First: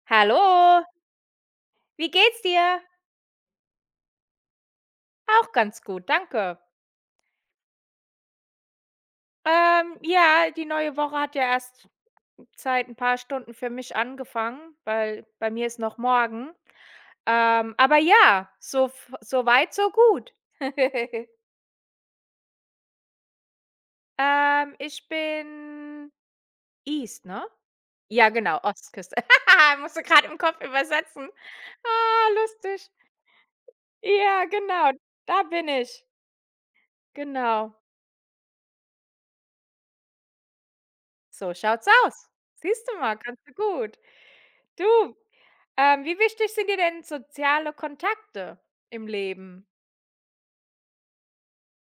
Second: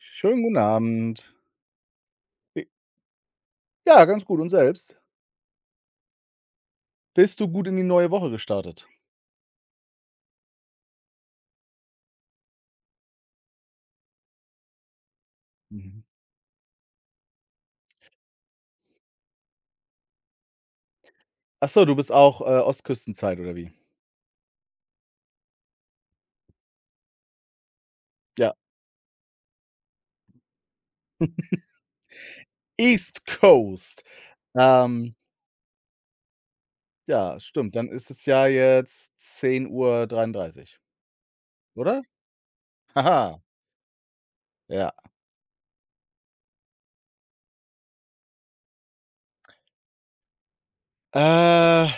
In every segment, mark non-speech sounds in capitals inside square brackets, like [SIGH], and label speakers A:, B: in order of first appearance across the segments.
A: Schönen
B: Hallo,
A: guten Abend.
B: wie geht's
A: J
B: dir?
A: Ja, ganz gut und selbst?
B: Auch ganz gut, danke.
A: Bist du gut in die neue Woche gestartet?
B: Ja, die neue Woche hat ja erst seit ein paar Stunden für mich angefangen, weil bei mir ist noch
A: Mhm.
B: morgen. Aber ja, so weit, so gut. [LAUGHS]
A: Ach so, du bist auch, Ostküstenzeit oder wie?
B: Ich bin East, ne? Ja,
A: Ja,
B: genau, Ostküste. [LAUGHS] Musste gerade im Kopf übersetzen. Ah, lustig.
A: East Coast.
B: Ja, genau,
A: Ähm,
B: da bin ich.
A: ja, stimmt,
B: Genau.
A: dann ist es ja jetzt 10:33 Uhr,
B: So schaut's
A: oder?
B: aus. Siehst du mal,
A: Haha,
B: kannst du gut.
A: ja.
B: Du, wie wichtig sind dir denn soziale Kontakte im Leben?
A: Äh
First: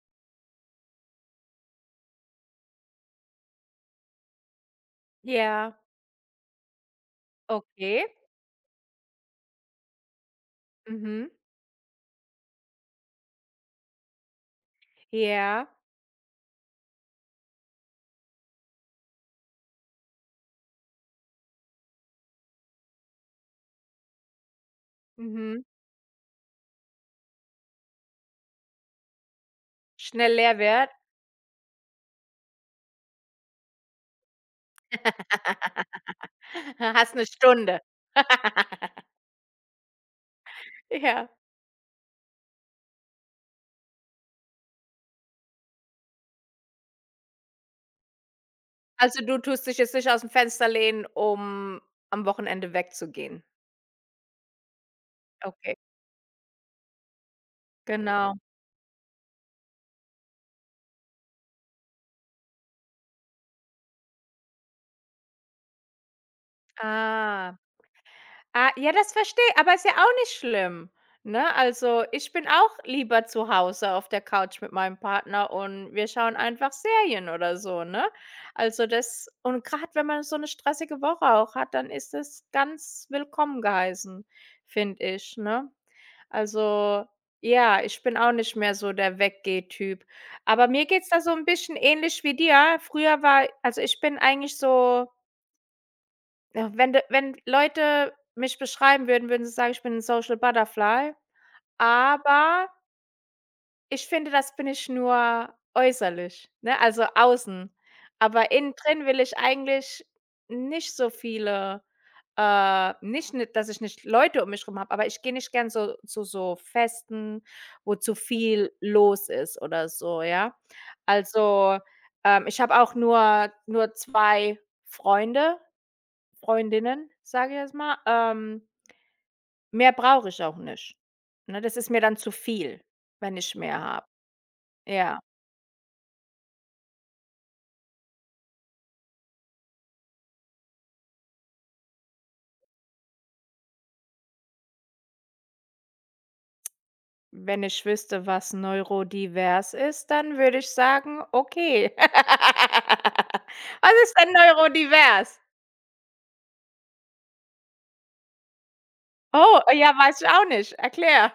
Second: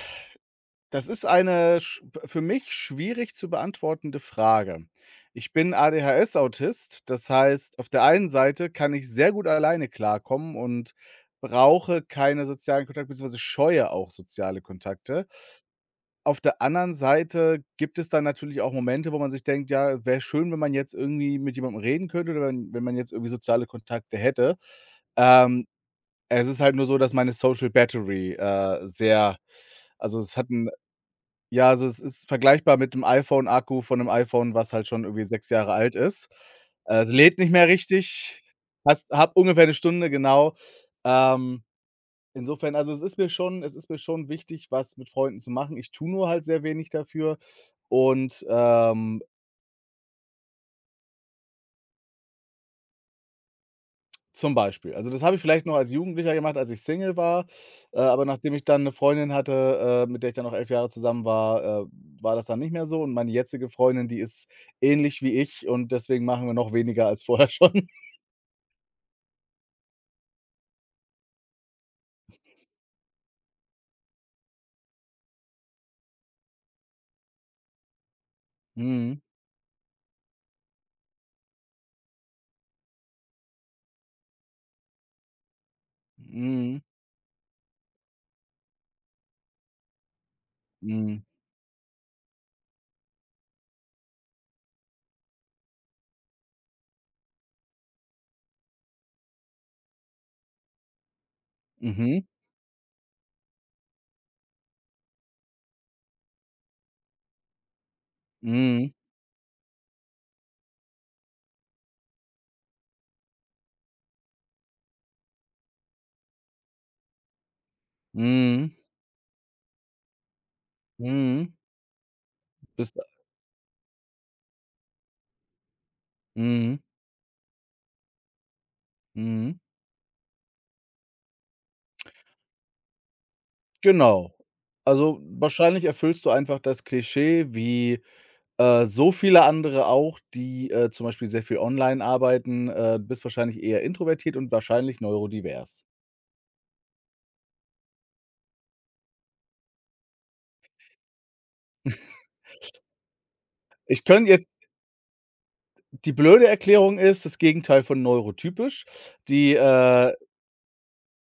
A: Das ist eine sch für mich schwierig zu beantwortende Frage. Ich bin
B: Ja.
A: ADHS-Autist, das heißt, auf der
B: Okay.
A: einen Seite kann ich sehr gut alleine klarkommen und
B: Mhm.
A: brauche keine sozialen Kontakte beziehungsweise scheue auch soziale Kontakte.
B: Ja.
A: Auf der anderen Seite gibt es dann natürlich auch Momente, wo man sich denkt: „Ja, wäre schön, wenn man jetzt irgendwie mit jemandem reden könnte oder wenn man jetzt irgendwie soziale Kontakte hätte.“
B: Mhm.
A: Ähm, Es ist halt nur so, dass meine Social Battery, sehr, also,
B: Schnell
A: es hat
B: leer
A: 'n,
B: wird.
A: ja, also es ist vergleichbar mit dem iPhone-Akku von 'nem iPhone, was halt schon irgendwie 6 Jahre
B: [LAUGHS]
A: alt ist. Es
B: Hast eine
A: lädt nicht mehr
B: Stunde.
A: richtig. Hast Habe ungefähr 'ne Stunde, genau.
B: Ja.
A: Ähm, Insofern, also, es ist mir schon wichtig, was mit Freunden zu machen. Ich tue nur halt sehr wenig dafür und.
B: Also, du tust dich jetzt nicht aus dem Fenster lehnen, um am Wochenende wegzugehen?
A: Zum Beispiel. Also, das habe ich vielleicht noch
B: Okay,
A: als Jugendlicher gemacht, als ich Single war, aber
B: genau.
A: nachdem ich dann eine Freundin hatte, mit der ich dann noch 11 Jahre zusammen war, war das dann nicht mehr so, und meine jetzige Freundin, die ist ähnlich wie ich, und deswegen machen wir noch weniger als vorher
B: Ah.
A: schon. [LAUGHS]
B: Ah, ja, das verstehe, aber ist ja auch nicht schlimm, ne? Also, ich bin auch lieber zu Hause auf der Couch mit meinem Partner und wir schauen einfach Serien oder so, ne? Also,
A: Mhm.
B: das und gerade wenn man so 'ne stressige Woche auch hat, dann ist das ganz willkommen geheißen, finde ich, ne?
A: Mhm.
B: Also, ja, ich bin auch nicht mehr so der Weggeh-Typ. Aber mir geht's da
A: Mhm.
B: so 'n bisschen ähnlich wie dir. Früher war also, ich bin eigentlich so ja, wenn Leute mich beschreiben würden, würden sie sagen, ich bin ein Social Butterfly,
A: Mhm.
B: aber ich finde, das bin ich nur äußerlich, ne, also außen. Aber innen
A: Mhm.
B: drin will ich eigentlich nicht so viele nicht ni dass ich nicht Leute um mich rum habe, aber ich gehe nicht gern so zu so Festen, wo zu
A: Mhm.
B: viel los ist oder so, ja.
A: Mhm.
B: Also, ich habe auch
A: Bist
B: nur 2 Freunde
A: Mhm.
B: Freundinnen, sage ich jetzt mal,
A: Mhm.
B: mehr brauche ich auch nicht. Ne, das ist mir dann zu viel, wenn ich mehr habe.
A: Genau.
B: Ja,
A: Also, wahrscheinlich erfüllst du einfach das Klischee wie so viele andere auch, die, zum Beispiel sehr viel online arbeiten, bist wahrscheinlich eher introvertiert und wahrscheinlich neurodivers.
B: wenn ich wüsste, was neurodivers ist, dann würde ich sagen: „Okay.“ [LAUGHS] Was
A: Ich
B: ist
A: könnte
B: denn
A: jetzt
B: neurodivers?
A: Die blöde Erklärung ist das Gegenteil von neurotypisch. Die,
B: Oh, ja,
A: äh
B: weiß ich auch nicht. Erklär.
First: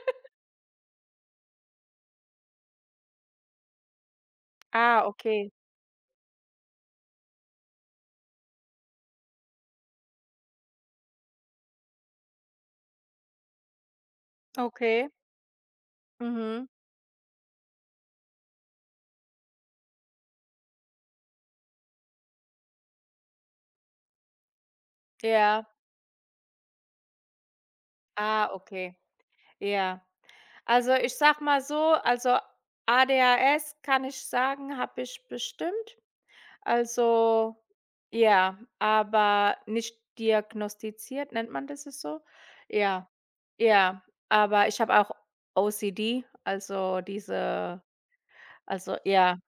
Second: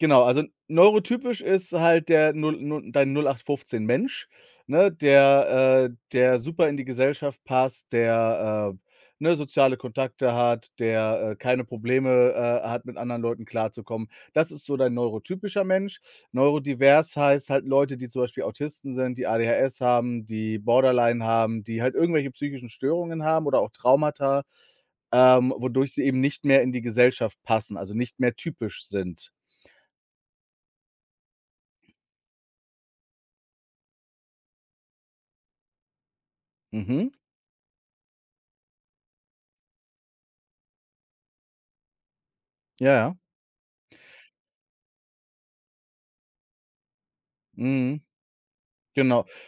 A: Genau, also neurotypisch ist halt der null null dein 08/15 Mensch, ne,
B: Ah, okay.
A: der super in die Gesellschaft passt, der, ne, soziale Kontakte hat, der, keine Probleme, hat, mit anderen Leuten klarzukommen. Das ist so dein
B: Okay.
A: neurotypischer Mensch.
B: Mhm.
A: Neurodivers heißt halt Leute, die zum Beispiel Autisten sind, die ADHS haben, die Borderline haben, die halt irgendwelche psychischen Störungen haben oder auch Traumata,
B: Ja.
A: wodurch sie eben nicht mehr in die Gesellschaft passen, also nicht mehr
B: Ah,
A: typisch
B: okay.
A: sind.
B: Ja. Also, ich sag mal so, also ADHS kann ich sagen, habe ich bestimmt.
A: Mhm.
B: Also, ja, aber nicht diagnostiziert, nennt man das es so?
A: Ja,
B: Ja,
A: ja.
B: ja, aber ich habe auch O C D, also diese,
A: Mhm.
B: also
A: Genau.
B: ja,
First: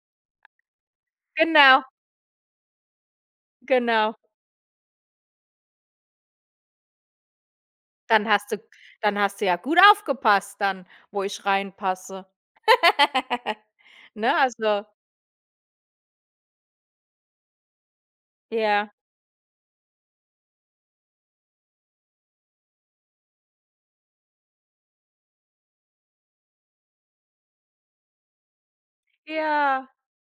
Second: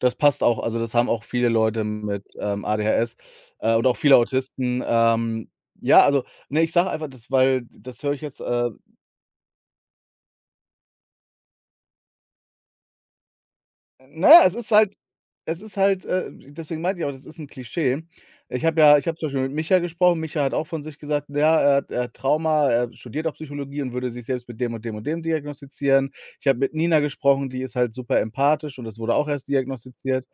A: Das passt auch. Also, das haben auch viele
B: genau,
A: Leute mit, ADHS, und auch
B: genau.
A: viele Autisten. Ja, also, ne, ich sage einfach das, weil das höre ich
B: Dann
A: jetzt,
B: hast du
A: äh
B: Dann hast du ja gut aufgepasst dann, wo ich reinpasse. [LAUGHS] Ne,
A: Naja, es ist
B: also
A: halt es ist halt, äh deswegen meinte ich auch, das ist 'n Klischee. Ich habe
B: ja,
A: ja ich habe zum Beispiel mit Micha gesprochen. Micha hat auch von sich gesagt, ja, er hat Trauma, er studiert auch Psychologie und würde sich selbst mit dem und dem und dem diagnostizieren. Ich habe mit Nina gesprochen, die ist halt super empathisch, und das wurde auch erst
B: ja,
A: diagnostiziert.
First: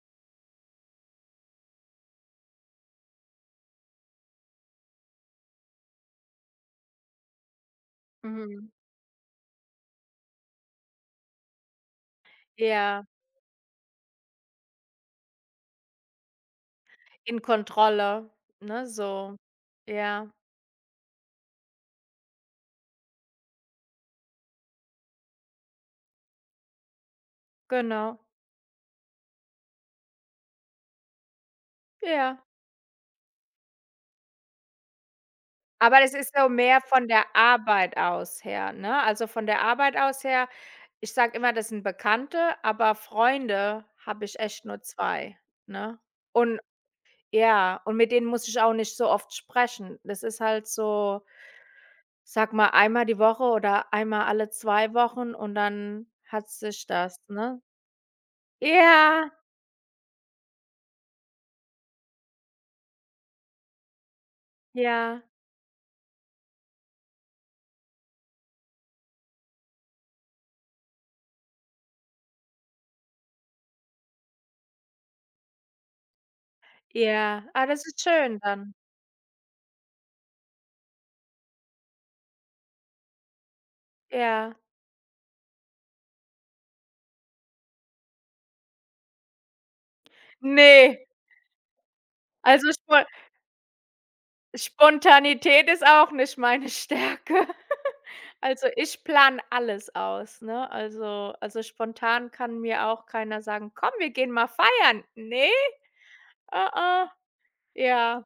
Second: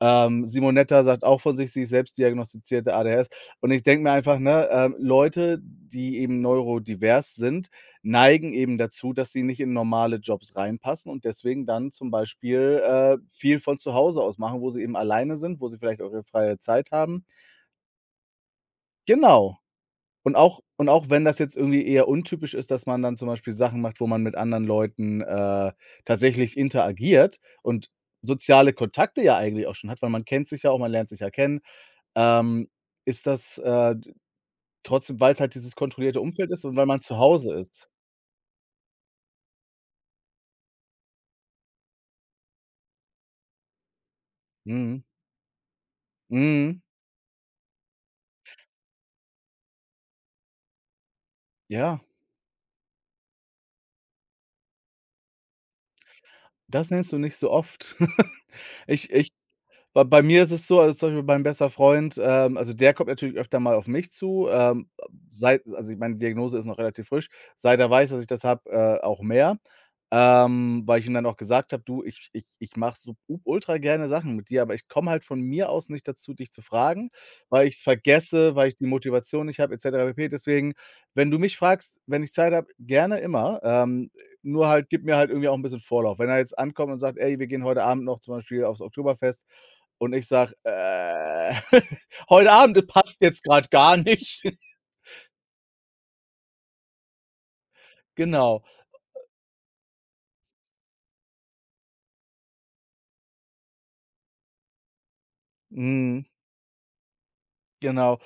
A: Simonetta sagt auch von sich, sie ist selbst diagnostizierte ADHS. Und ich denke mir einfach, ne, Leute, die eben neurodivers sind, neigen
B: mhm,
A: eben dazu, dass sie nicht in normale Jobs reinpassen, und deswegen dann zum Beispiel,
B: ja,
A: äh, viel von zu Hause aus machen, wo sie eben alleine sind, wo sie vielleicht auch ihre freie Zeit haben.
B: in Kontrolle, ne, so.
A: Genau.
B: Ja,
A: Und auch wenn das jetzt irgendwie eher untypisch ist, dass man dann zum Beispiel Sachen macht, wo man mit anderen Leuten, tatsächlich interagiert und
B: genau,
A: soziale Kontakte ja eigentlich auch schon hat, weil man kennt sich ja auch, man lernt sich ja kennen,
B: ja.
A: ähm, ist das trotzdem, weil es halt dieses
B: Aber das
A: kontrollierte
B: ist so
A: Umfeld ist und
B: mehr
A: weil man
B: von
A: zu
B: der
A: Hause ist.
B: Arbeit aus her, ne? Also, von der Arbeit aus her, ich sage immer, das sind Bekannte, aber Freunde habe ich echt nur
A: Mhm.
B: 2, ne? Und
A: Mhm.
B: ja, und mit denen muss ich auch nicht so oft sprechen. Das ist halt so,
A: Ja.
B: sag mal, einmal die Woche oder einmal alle 2 Wochen und dann hat sich
A: Das nennst du
B: das,
A: nicht so
B: ne?
A: oft. [LAUGHS] Ich
B: Ja,
A: ich bei bei mir ist es so, also zum Beispiel mein bester Freund, also der kommt natürlich öfter mal auf mich zu,
B: ja,
A: seit, also, ich meine, die Diagnose ist noch relativ frisch, seit er weiß, dass ich das habe, auch mehr, weil ich ihm dann auch gesagt habe: „Du, ich ich ich mache so u ultra gerne Sachen mit dir, aber ich komme halt von mir aus nicht dazu, dich zu fragen,
B: ja. Ah,
A: weil ich es
B: das ist schön
A: vergesse, weil
B: dann.
A: ich die Motivation nicht habe, et cetera pp. Deswegen, wenn du mich fragst, wenn ich Zeit habe, gerne immer,
B: Ja.
A: nur halt gib mir halt irgendwie auch ein bisschen Vorlauf.“ Wenn er jetzt ankommt und sagt: „Ey, wir gehen heute Abend noch zum Beispiel aufs Oktoberfest“, und ich sage:
B: Ne,
A: „ [LAUGHS] heute
B: also,
A: Abend,
B: ich
A: das
B: woll
A: passt jetzt gerade gar nicht.“ [LAUGHS]
B: Spontanität ist auch nicht meine [LAUGHS] Stärke.
A: Genau.
B: Also, ich plane alles aus, ne? Also, spontan kann mir auch keiner sagen: „Komm, wir gehen mal feiern.“ Ne,
A: Mhm,
B: ah ah,
A: genau.
B: ja,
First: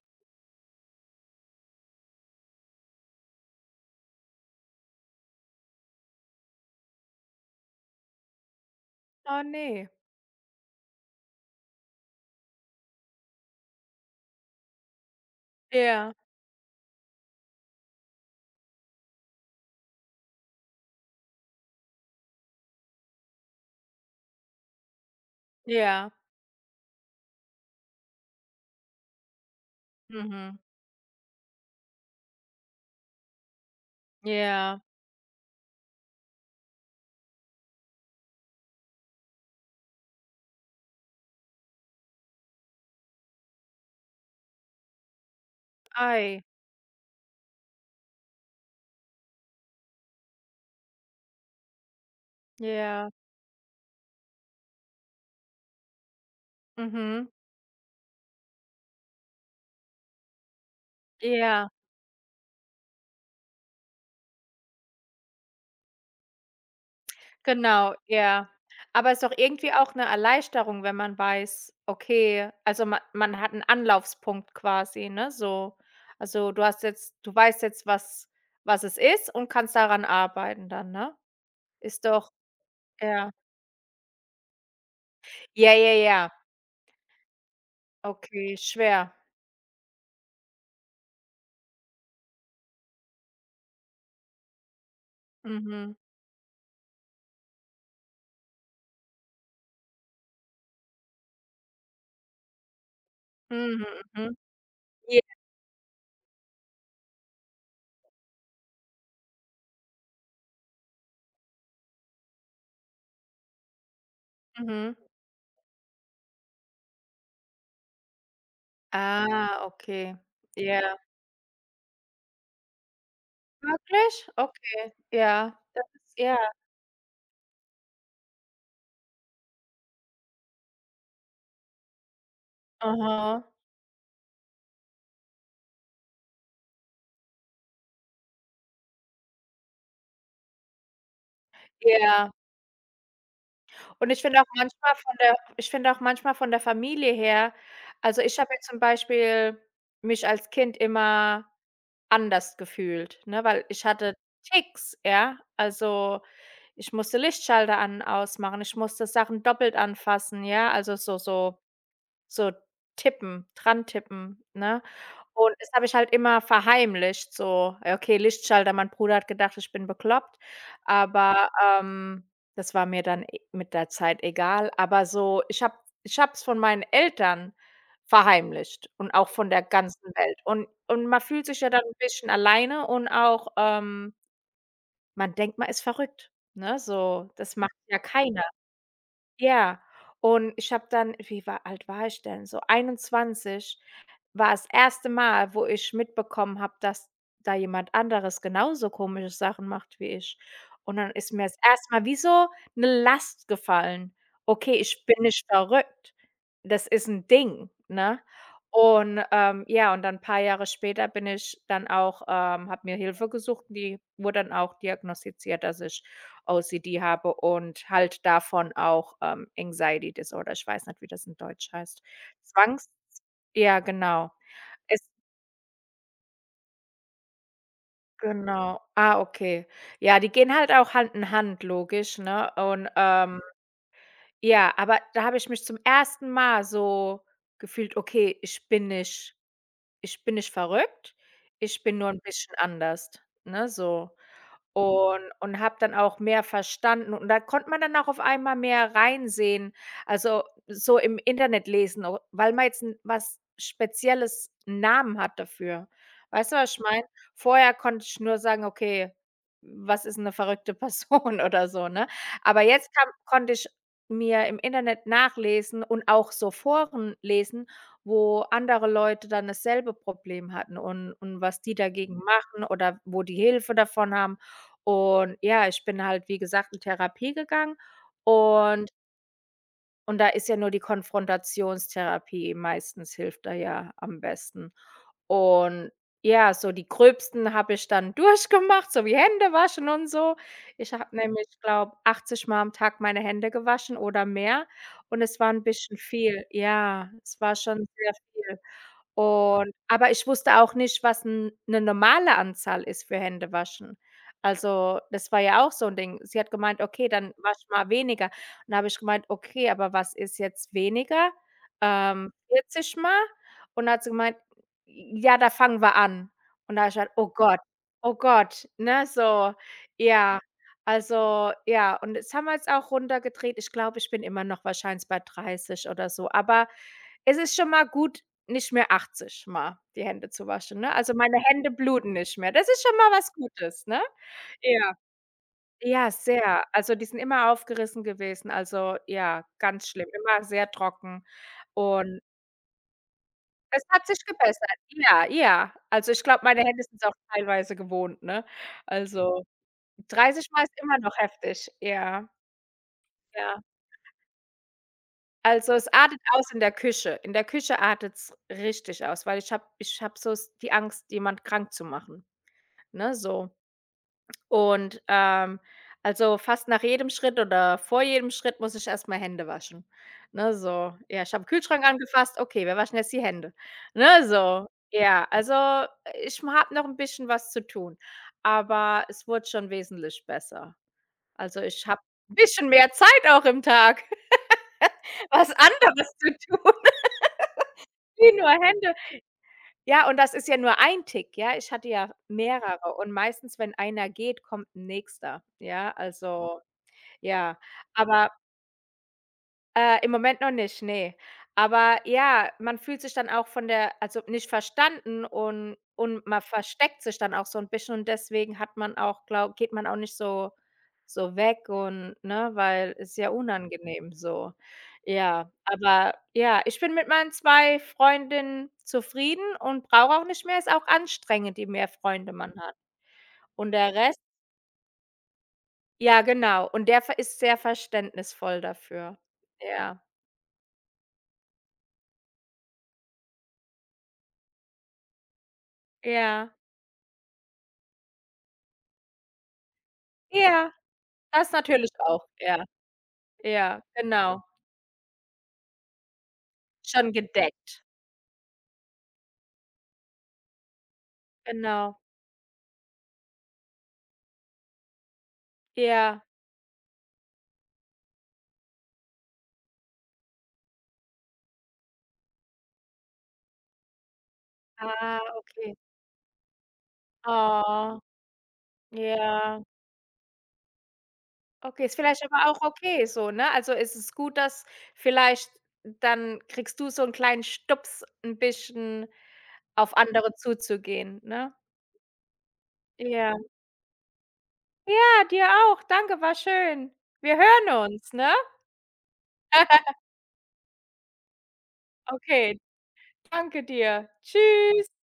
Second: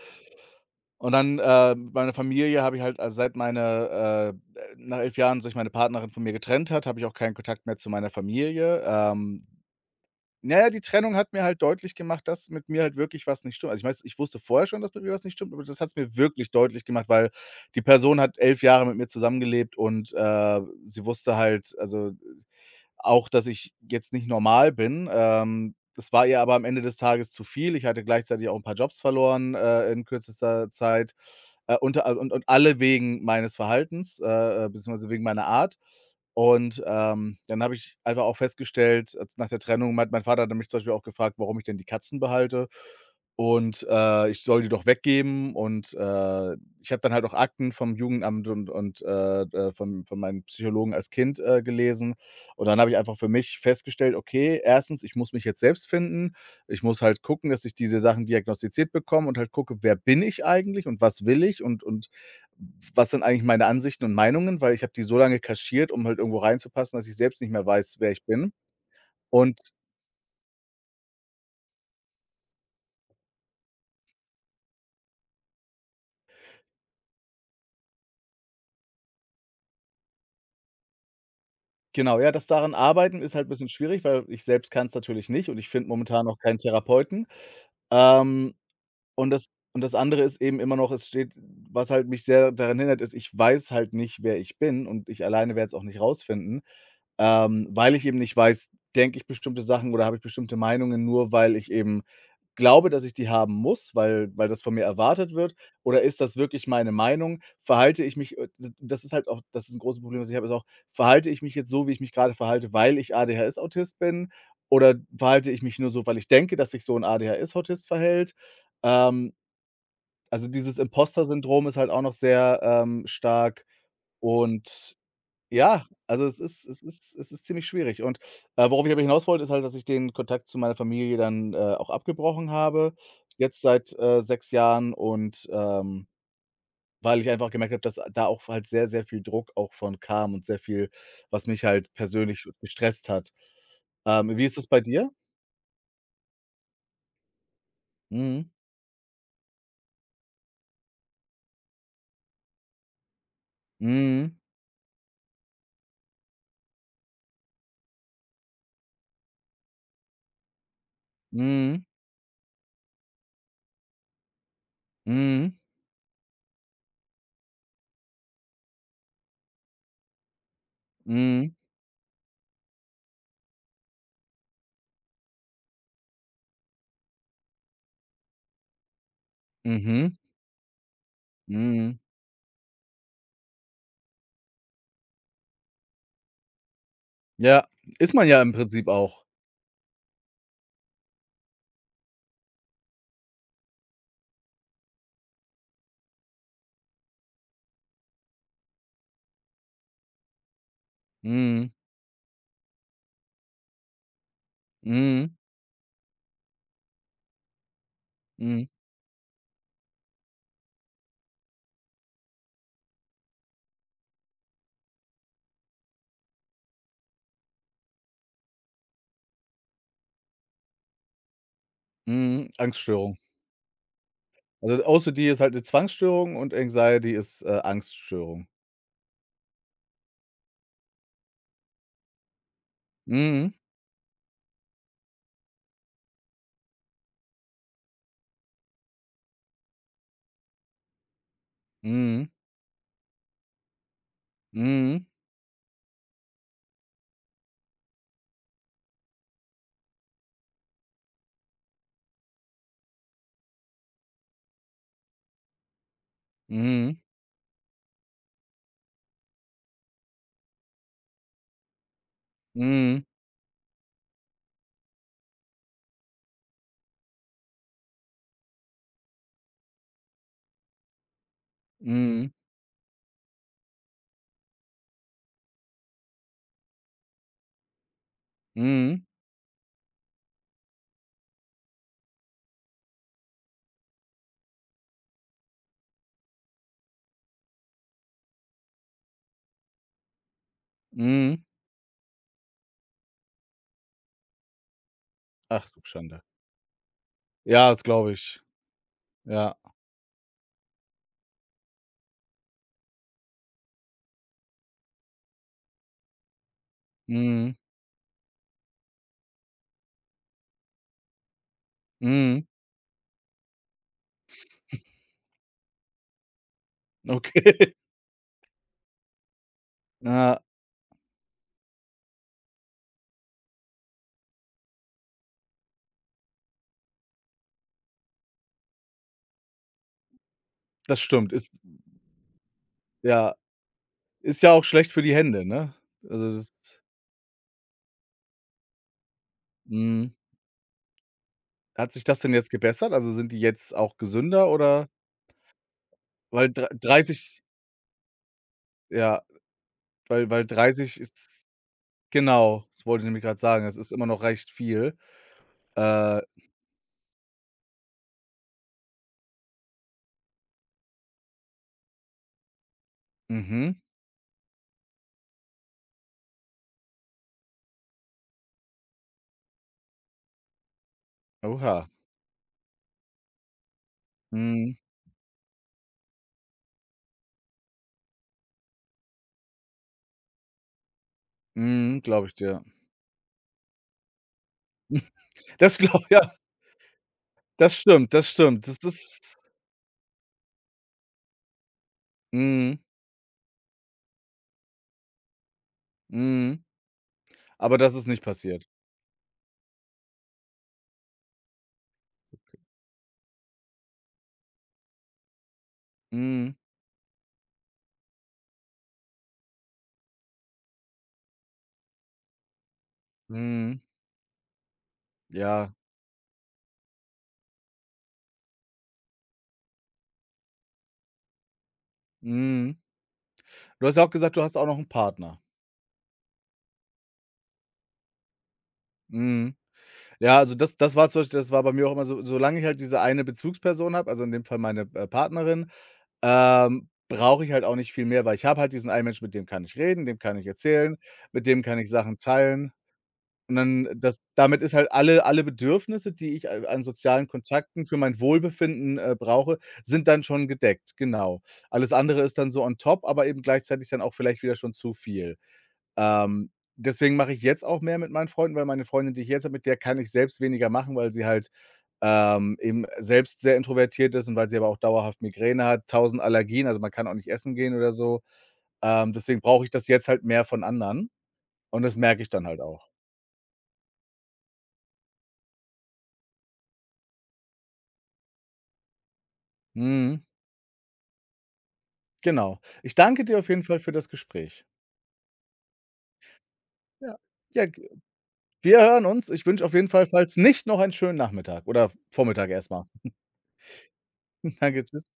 A: Und dann, meine Familie habe ich halt, also, seit meine nach 11 Jahren sich meine Partnerin von mir getrennt hat, habe ich auch keinen Kontakt mehr zu meiner Familie.
B: oh ne.
A: Na ja, die Trennung hat mir halt deutlich gemacht, dass mit mir halt wirklich was nicht stimmt. Also, ich wusste vorher schon, dass mit mir was nicht stimmt, aber das hat es
B: Ja,
A: mir wirklich deutlich gemacht, weil die Person hat 11 Jahre mit mir zusammengelebt, und, sie wusste halt, also auch, dass ich jetzt nicht normal bin.
B: ja,
A: Das war ihr aber am Ende des Tages zu viel. Ich hatte gleichzeitig auch ein paar Jobs verloren, in
B: mhm,
A: kürzester Zeit, unter also, und alle wegen meines Verhaltens,
B: ja,
A: beziehungsweise wegen meiner Art. Und dann habe ich einfach auch festgestellt, als, nach der Trennung, hat mein Vater dann mich zum Beispiel auch gefragt, warum ich denn die Katzen behalte und, ich soll die doch weggeben. Und,
B: ei,
A: äh, ich habe dann halt auch Akten vom Jugendamt und von meinem Psychologen als Kind, gelesen, und dann habe ich
B: ja,
A: einfach für mich festgestellt: „Okay, erstens, ich muss mich jetzt selbst finden. Ich muss halt
B: mhm,
A: gucken, dass ich diese Sachen diagnostiziert bekomme und halt gucke, wer bin ich eigentlich und was will ich,
B: ja.
A: und was sind eigentlich meine Ansichten und Meinungen?“ Weil ich habe die so lange kaschiert, um halt irgendwo reinzupassen, dass ich selbst nicht mehr
B: Genau,
A: weiß, wer ich
B: ja.
A: bin.
B: Aber ist doch
A: Und
B: irgendwie auch 'ne Erleichterung, wenn man weiß, okay, also ma man hat 'n Anlaufspunkt quasi, ne, so. Also, du weißt jetzt, was es ist und kannst daran arbeiten dann, ne? Ist
A: genau,
B: doch
A: ja, das daran arbeiten
B: ja.
A: ist halt ein bisschen schwierig, weil ich selbst kann es natürlich nicht, und ich
B: Ja,
A: finde
B: ja,
A: momentan
B: ja.
A: noch keinen Therapeuten. Ähm
B: Okay, schwer.
A: Und das und das andere ist eben immer noch, es steht was halt mich sehr daran hindert, ist, ich weiß halt nicht, wer ich bin, und ich alleine werde es auch
B: Mhm.
A: nicht rausfinden, weil ich eben nicht weiß, denke ich bestimmte Sachen oder habe ich bestimmte Meinungen nur, weil ich eben glaube, dass ich die haben
B: Mhm,
A: muss, weil
B: mhm.
A: das von mir
B: Ja.
A: erwartet wird, oder ist das wirklich meine Meinung? Verhalte ich mich, d Das ist halt auch, das ist 'n großes Problem, was ich habe, ist auch, verhalte ich mich jetzt so, wie ich mich grade verhalte, weil ich ADHS-Autist bin, oder
B: Mhm.
A: verhalte ich mich nur so, weil ich denke, dass sich so 'n ADHS-Autist verhält? Ähm,
B: Ah, okay.
A: also, dieses
B: Ja.
A: Imposter-Syndrom ist halt auch noch sehr, stark,
B: Wirklich? Okay.
A: und
B: Ja. Das
A: ja,
B: ist
A: also,
B: ja.
A: es ist ziemlich schwierig, und, worauf ich aber hinaus wollte, ist halt, dass ich den Kontakt zu meiner Familie dann, auch abgebrochen habe,
B: Aha.
A: jetzt seit 6 Jahren, und, weil ich einfach gemerkt habe, dass da auch halt sehr, sehr viel Druck auch von kam und sehr viel, was mich halt
B: Ja.
A: persönlich gestresst hat.
B: Und
A: Wie ist das bei dir?
B: ich finde auch manchmal von der Familie her, also, ich
A: Mhm.
B: habe jetzt zum Beispiel mich als Kind immer anders gefühlt, ne, weil ich hatte
A: Mhm.
B: Ticks, ja? Also, ich musste Lichtschalter an ausmachen, ich musste Sachen doppelt anfassen, ja? Also, so so
A: Mhm.
B: so tippen, dran tippen, ne? Und
A: Mhm.
B: das habe ich halt immer verheimlicht, so, ja, okay, Lichtschalter, mein Bruder hat gedacht, ich bin bekloppt, aber,
A: Mhm.
B: das war mir dann e mit der Zeit egal. Aber so, ich habe es von meinen Eltern verheimlicht und auch von der ganzen
A: Mhm.
B: Welt. Und man fühlt sich ja dann ein
A: Mhm.
B: bisschen alleine und auch, man denkt, man ist verrückt, ne? So, das
A: Ja,
B: macht ja
A: ist man ja
B: keiner.
A: im Prinzip auch.
B: Ja, und ich habe dann wie war alt war ich denn? So 21 war das erste Mal, wo ich mitbekommen habe, dass da jemand anderes genauso komische Sachen macht wie ich. Und dann ist mir das
A: Mhm,
B: 1. Mal wie so eine Last gefallen. Okay, ich bin
A: mhm,
B: nicht verrückt. Das ist ein Ding, ne?
A: mhm,
B: Und, ja, und dann ein paar Jahre später bin ich dann auch habe mir Hilfe gesucht, die wurde dann auch diagnostiziert, dass ich OCD habe und halt davon auch, Anxiety Disorder. Ich weiß nicht, wie das in Deutsch heißt.
A: mhm,
B: Zwangs,
A: Angststörung.
B: ja, genau.
A: Also,
B: Ist
A: OCD ist halt 'ne Zwangsstörung, und Anxiety ist, Angststörung.
B: genau. Ah, okay. Ja, die gehen halt auch Hand in Hand, logisch, ne? Und,
A: Mhm,
B: ja, aber da habe ich mich zum ersten Mal so gefühlt: „Okay, ich bin nicht verrückt, ich bin nur ein
A: mhm,
B: bisschen anders“, ne, so.
A: mhm,
B: Und habe dann auch mehr verstanden und da konnte man dann auch auf einmal mehr reinsehen, also, so im Internet lesen, o weil man jetzt 'n was spezielles 'n Namen hat dafür. Weißt du, was ich
A: mhm,
B: meine? Vorher konnte ich nur sagen: „Okay, was ist eine verrückte Person?“ [LAUGHS] oder so, ne? Aber jetzt
A: mhm,
B: kam konnte ich mir im Internet nachlesen und auch so Foren lesen, wo andere Leute dann dasselbe Problem hatten und was die dagegen
A: mhm,
B: machen oder wo die Hilfe davon haben. Und ja, ich bin halt, wie gesagt, in Therapie gegangen und
A: mhm,
B: da ist ja nur die Konfrontationstherapie meistens hilft da ja am besten. Und ja, so die gröbsten habe ich dann [LAUGHS] durchgemacht, so wie Hände waschen und so. Ich habe
A: mhm.
B: nämlich, glaube, 80 Mal am Tag meine Hände gewaschen oder mehr und es war ein
A: Ach du
B: bisschen
A: Schande.
B: viel. Ja, es war
A: Ja, das
B: schon
A: glaube
B: sehr
A: ich.
B: viel.
A: Ja.
B: Und aber ich wusste auch nicht, was eine normale Anzahl ist für Hände waschen. Also, das war ja auch so ein Ding. Sie hat gemeint: „Okay, dann
A: Mhm,
B: wasch mal weniger.“ Und dann habe ich gemeint: „Okay, aber was ist jetzt weniger?
A: mhm,
B: 40 Mal?“ Und dann hat sie gemeint: ja, da fangen wir an. Und da habe ich
A: [LAUGHS]
B: gesagt: „Oh Gott,
A: okay.
B: oh Gott“, ne, so.
A: Ja,
B: Ja, also, ja, und das haben wir jetzt auch runtergedreht. Ich glaube, ich bin immer noch wahrscheinlich bei 30 oder so, aber es ist schon mal gut, nicht mehr 80 mal die Hände zu waschen, ne?
A: das
B: Also,
A: stimmt.
B: meine Hände bluten nicht mehr. Das ist schon mal was
A: Ja,
B: Gutes, ne?
A: ist ja, auch schlecht
B: Ja.
A: für die Hände, ne?
B: Ja,
A: Also, das
B: sehr.
A: ist
B: Also, die sind immer aufgerissen gewesen. Also, ja, ganz schlimm,
A: mhm.
B: immer sehr trocken
A: Hat sich das
B: und
A: denn jetzt gebessert? Also, sind die jetzt
B: es
A: auch
B: hat sich
A: gesünder,
B: gebessert.
A: oder—
B: Ja, ja. Also, ich glaube,
A: Weil
B: meine
A: drei,
B: Hände sind's auch
A: 30,
B: teilweise gewohnt, ne?
A: ja,
B: Also,
A: weil
B: 30 Mal ist immer
A: 30
B: noch
A: ist—
B: heftig. Ja,
A: genau, ich wollte nämlich gerade
B: ja.
A: sagen, es ist immer noch recht viel.
B: Also, es artet
A: Äh,
B: aus in der Küche. In der Küche artet's richtig aus, weil ich habe so s die Angst, jemand krank zu machen, ne, so.
A: mhm,
B: Und, also, fast nach jedem Schritt oder vor jedem Schritt muss ich erstmal Hände waschen, ne, so. Ja, ich habe den Kühlschrank
A: oha.
B: angefasst, okay, wir waschen jetzt die Hände, ne, so.
A: Mhm,
B: Ja, also, ich habe noch ein bisschen was zu tun, aber es wurde schon wesentlich besser. Also, ich
A: mhm,
B: habe
A: glaube ich
B: 'n
A: dir.
B: bisschen mehr Zeit auch im Tag, [LAUGHS] was
A: Das glaube
B: anderes
A: [LAUGHS] ja,
B: zu tun, [LAUGHS]
A: das stimmt, das
B: wie nur
A: stimmt. Das
B: Hände.
A: ist
B: Ja, und das ist ja nur ein Tick, ja? Ich hatte ja
A: mhm,
B: mehrere und meistens, wenn einer geht, kommt 'n nächster, ja? Also
A: mhm,
B: ja,
A: aber das ist nicht
B: aber,
A: passiert.
B: im Moment noch nicht, ne. Aber ja, man fühlt sich dann auch von der, also, nicht verstanden und man
A: Mhm,
B: versteckt sich dann auch so ein bisschen und deswegen hat man auch glau geht man auch nicht so so weg und ne, weil es ist ja
A: mhm,
B: unangenehm so. Ja,
A: ja,
B: aber ja, ich bin mit meinen 2 Freundinnen zufrieden und brauche auch nicht mehr. Ist auch anstrengend, je mehr Freunde man
A: mhm.
B: hat. Und
A: Du
B: der
A: hast ja auch
B: Rest
A: gesagt, du hast auch noch einen Partner.
B: ja, genau. Und der ver ist sehr verständnisvoll dafür.
A: Mhm.
B: Ja.
A: Ja, also das war zum Beispiel, das war bei mir auch immer so, solange ich halt diese eine Bezugsperson habe, also in dem Fall meine, Partnerin.
B: Ja.
A: Brauche ich halt auch nicht viel mehr, weil ich habe halt diesen einen Menschen, mit dem kann ich reden, dem kann ich
B: Ja,
A: erzählen, mit
B: das
A: dem kann ich
B: natürlich
A: Sachen
B: auch. Ja,
A: teilen. Und
B: ja,
A: dann das
B: genau.
A: damit ist halt alle Bedürfnisse, die ich a an
B: Schon
A: sozialen
B: gedeckt.
A: Kontakten für mein Wohlbefinden, brauche, sind dann schon gedeckt, genau. Alles
B: Genau.
A: andere ist dann so on top, aber eben gleichzeitig dann auch vielleicht wieder schon zu viel.
B: Ja.
A: Ähm, Deswegen mache ich jetzt auch mehr mit meinen Freunden, weil meine Freundin, die ich jetzt habe, mit der kann ich selbst weniger machen, weil sie halt, eben selbst sehr introvertiert ist und weil sie aber auch dauerhaft
B: Ah,
A: Migräne
B: okay.
A: hat, tausend Allergien, also man kann auch nicht essen gehen oder
B: Oh,
A: so. Deswegen
B: ja.
A: brauche ich das jetzt halt mehr von anderen, und
B: Okay,
A: das
B: ist
A: merke
B: vielleicht
A: ich dann
B: aber
A: halt
B: auch
A: auch.
B: okay so, ne? Also, ist es gut, dass vielleicht dann kriegst du so 'n kleinen Stups, 'n bisschen auf
A: Mhm,
B: andere zuzugehen, ne?
A: genau. Ich danke
B: Ja.
A: dir auf jeden Fall für das Gespräch.
B: Ja, dir auch. Danke, war schön.
A: Ja.
B: Wir
A: Ja, g
B: hören uns, ne?
A: wir hören uns. Ich wünsche auf jeden
B: [LAUGHS]
A: Fall, falls nicht, noch einen schönen Nachmittag oder Vormittag
B: Okay,
A: erstmal.
B: danke dir.
A: [LAUGHS] Danke,
B: Tschüss.
A: tschüss.